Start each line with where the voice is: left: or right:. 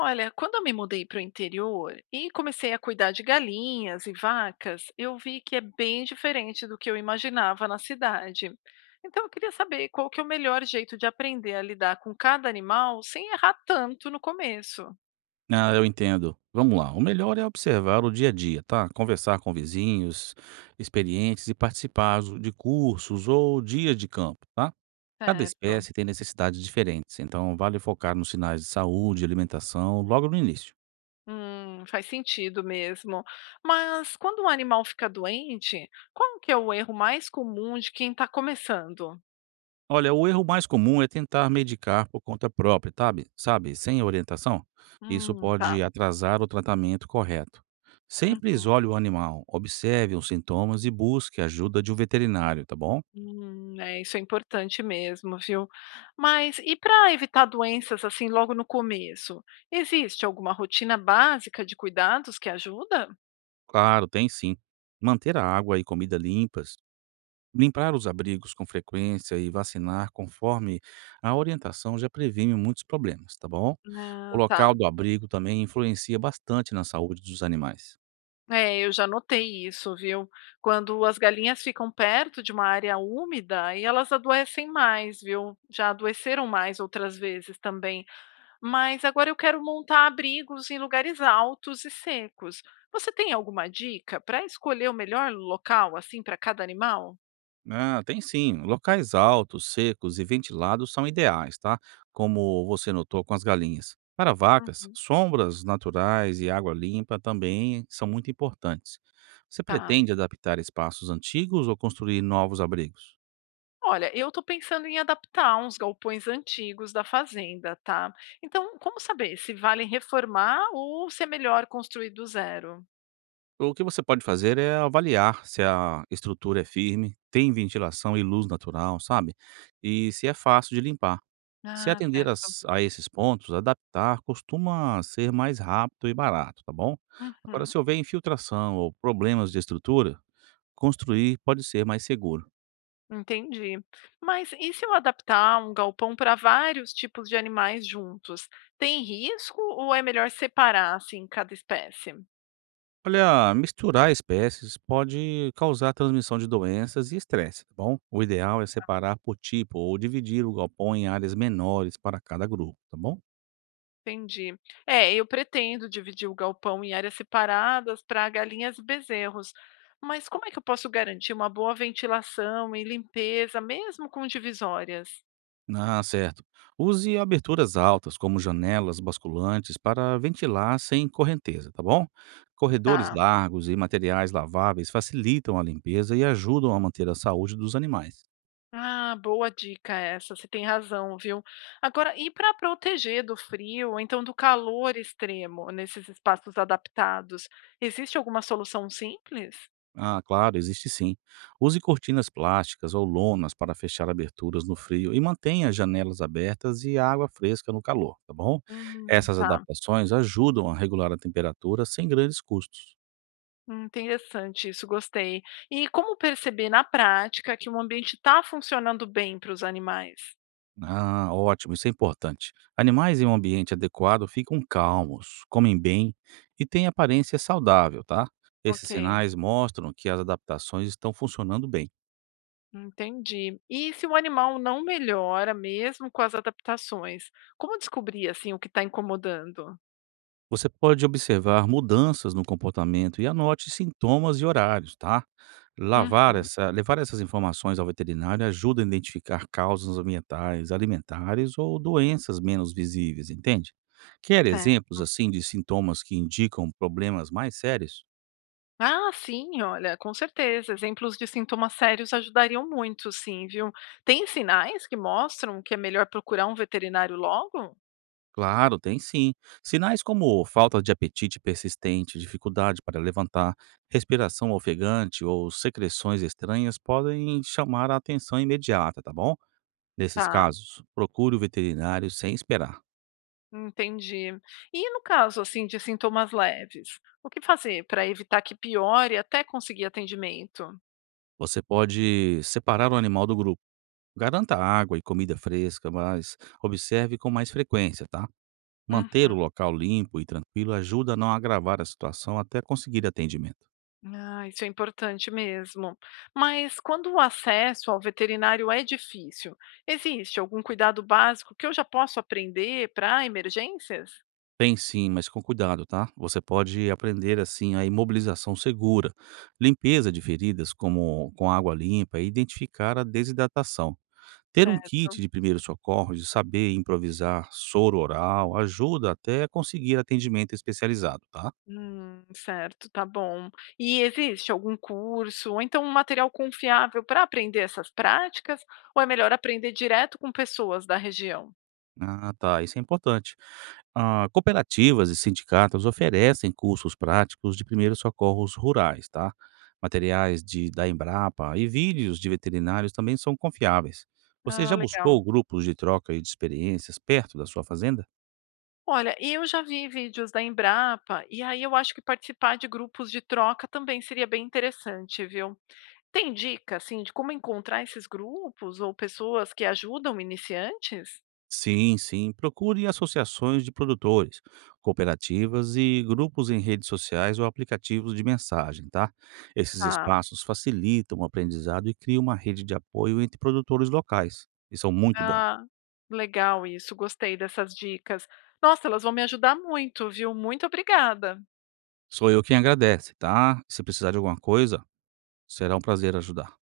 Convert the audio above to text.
left: Olha, quando eu me mudei para o interior e comecei a cuidar de galinhas e vacas, eu vi que é bem diferente do que eu imaginava na cidade. Então eu queria saber qual que é o melhor jeito de aprender a lidar com cada animal sem errar tanto no começo.
right: Ah, eu entendo. Vamos lá. O melhor é observar o dia a dia, tá? Conversar com vizinhos, experientes e participar de cursos ou dias de campo, tá? Cada
left: Certo.
right: espécie tem necessidades diferentes, então vale focar nos sinais de saúde e alimentação logo no início.
left: Faz sentido mesmo. Mas quando um animal fica doente, qual que é o erro mais comum de quem está começando?
right: Olha, o erro mais comum é tentar medicar por conta própria, sabe? Sabe, sem orientação. Isso
left: Tá.
right: pode atrasar o tratamento correto. Sempre
left: Uhum.
right: isole o animal, observe os sintomas e busque a ajuda de um veterinário, tá bom?
left: É, isso é importante mesmo, viu? Mas e para evitar doenças assim logo no começo? Existe alguma rotina básica de cuidados que ajuda?
right: Claro, tem sim. Manter a água e comida limpas, limpar os abrigos com frequência e vacinar conforme a orientação já previne muitos problemas, tá bom? O
left: Ah, tá.
right: local do abrigo também influencia bastante na saúde dos animais.
left: É, eu já notei isso, viu? Quando as galinhas ficam perto de uma área úmida, aí elas adoecem mais, viu? Já adoeceram mais outras vezes também. Mas agora eu quero montar abrigos em lugares altos e secos. Você tem alguma dica para escolher o melhor local assim para cada animal?
right: Ah, tem sim. Locais altos, secos e ventilados são ideais, tá? Como você notou com as galinhas. Para vacas,
left: Hum,
right: sombras naturais e água limpa também são muito importantes. Você
left: tá.
right: pretende adaptar espaços antigos ou construir novos abrigos?
left: Olha, eu estou pensando em adaptar uns galpões antigos da fazenda, tá? Então, como saber se vale reformar ou se é melhor construir do zero?
right: O que você pode fazer é avaliar se a estrutura é firme, tem ventilação e luz natural, sabe? E se é fácil de limpar. Se
left: Ah,
right: atender
left: certo.
right: a esses pontos, adaptar costuma ser mais rápido e barato, tá bom? Agora,
left: Uhum,
right: se houver infiltração ou problemas de estrutura, construir pode ser mais seguro.
left: entendi. Mas e se eu adaptar um galpão para vários tipos de animais juntos? Tem risco ou é melhor separar assim cada espécie?
right: Olha, misturar espécies pode causar transmissão de doenças e estresse, tá bom? O ideal é separar por tipo ou dividir o galpão em áreas menores para cada grupo, tá bom?
left: Entendi. É, eu pretendo dividir o galpão em áreas separadas para galinhas e bezerros. Mas como é que eu posso garantir uma boa ventilação e limpeza, mesmo com divisórias?
right: Ah, certo. Use aberturas altas, como janelas basculantes, para ventilar sem correnteza, tá bom? Corredores
left: Tá.
right: largos e materiais laváveis facilitam a limpeza e ajudam a manter a saúde dos animais.
left: Ah, boa dica essa, você tem razão, viu? Agora, e para proteger do frio, ou então do calor extremo nesses espaços adaptados, existe alguma solução simples?
right: Ah, claro, existe sim. Use cortinas plásticas ou lonas para fechar aberturas no frio e mantenha as janelas abertas e a água fresca no calor, tá bom? Essas
left: Tá.
right: adaptações ajudam a regular a temperatura sem grandes custos.
left: Interessante isso, gostei. E como perceber na prática que o ambiente está funcionando bem para os animais?
right: Ah, ótimo, isso é importante. Animais em um ambiente adequado ficam calmos, comem bem e têm aparência saudável, tá? Esses
left: Ok,
right: sinais mostram que as adaptações estão funcionando bem.
left: entendi. E se o animal não melhora, mesmo com as adaptações, como descobrir assim o que está incomodando?
right: Você pode observar mudanças no comportamento e anote sintomas e horários, tá?
left: Uhum,
right: Levar essas informações ao veterinário ajuda a identificar causas ambientais, alimentares ou doenças menos visíveis, entende? Quer
left: certo.
right: exemplos assim de sintomas que indicam problemas mais sérios?
left: Ah, sim, olha, com certeza. Exemplos de sintomas sérios ajudariam muito, sim, viu? Tem sinais que mostram que é melhor procurar um veterinário logo?
right: Claro, tem sim. Sinais como falta de apetite persistente, dificuldade para levantar, respiração ofegante ou secreções estranhas podem chamar a atenção imediata, tá bom? Nesses
left: Tá.
right: casos, procure o veterinário sem esperar.
left: Entendi. E no caso, assim, de sintomas leves, o que fazer para evitar que piore até conseguir atendimento?
right: Você pode separar o animal do grupo. Garanta água e comida fresca, mas observe com mais frequência, tá? Manter o
left: Uhum.
right: local limpo e tranquilo ajuda a não agravar a situação até conseguir atendimento.
left: Ah, isso é importante mesmo. Mas quando o acesso ao veterinário é difícil, existe algum cuidado básico que eu já posso aprender para emergências?
right: Tem sim, mas com cuidado, tá? Você pode aprender assim a imobilização segura, limpeza de feridas como com água limpa e identificar a desidratação. Ter um
left: Certo.
right: kit de primeiros socorros e saber improvisar soro oral ajuda até a conseguir atendimento especializado, tá?
left: Certo, tá bom. E existe algum curso ou então um material confiável para aprender essas práticas? Ou é melhor aprender direto com pessoas da região?
right: Ah, tá, isso é importante. Ah, cooperativas e sindicatos oferecem cursos práticos de primeiros socorros rurais, tá? Da Embrapa e vídeos de veterinários também são confiáveis. Você
left: Ah,
right: já
left: legal.
right: buscou grupos de troca e de experiências perto da sua fazenda?
left: Olha, e eu já vi vídeos da Embrapa, e aí eu acho que participar de grupos de troca também seria bem interessante, viu? Tem dica, assim, de como encontrar esses grupos ou pessoas que ajudam iniciantes?
right: Sim, sim. Procure associações de produtores, cooperativas e grupos em redes sociais ou aplicativos de mensagem, tá? Esses
left: Tá.
right: espaços facilitam o aprendizado e criam uma rede de apoio entre produtores locais. E são muito bons.
left: Ah, legal isso, gostei dessas dicas. Nossa, elas vão me ajudar muito, viu? Muito obrigada.
right: Sou eu quem agradece, tá? Se precisar de alguma coisa, será um prazer ajudar.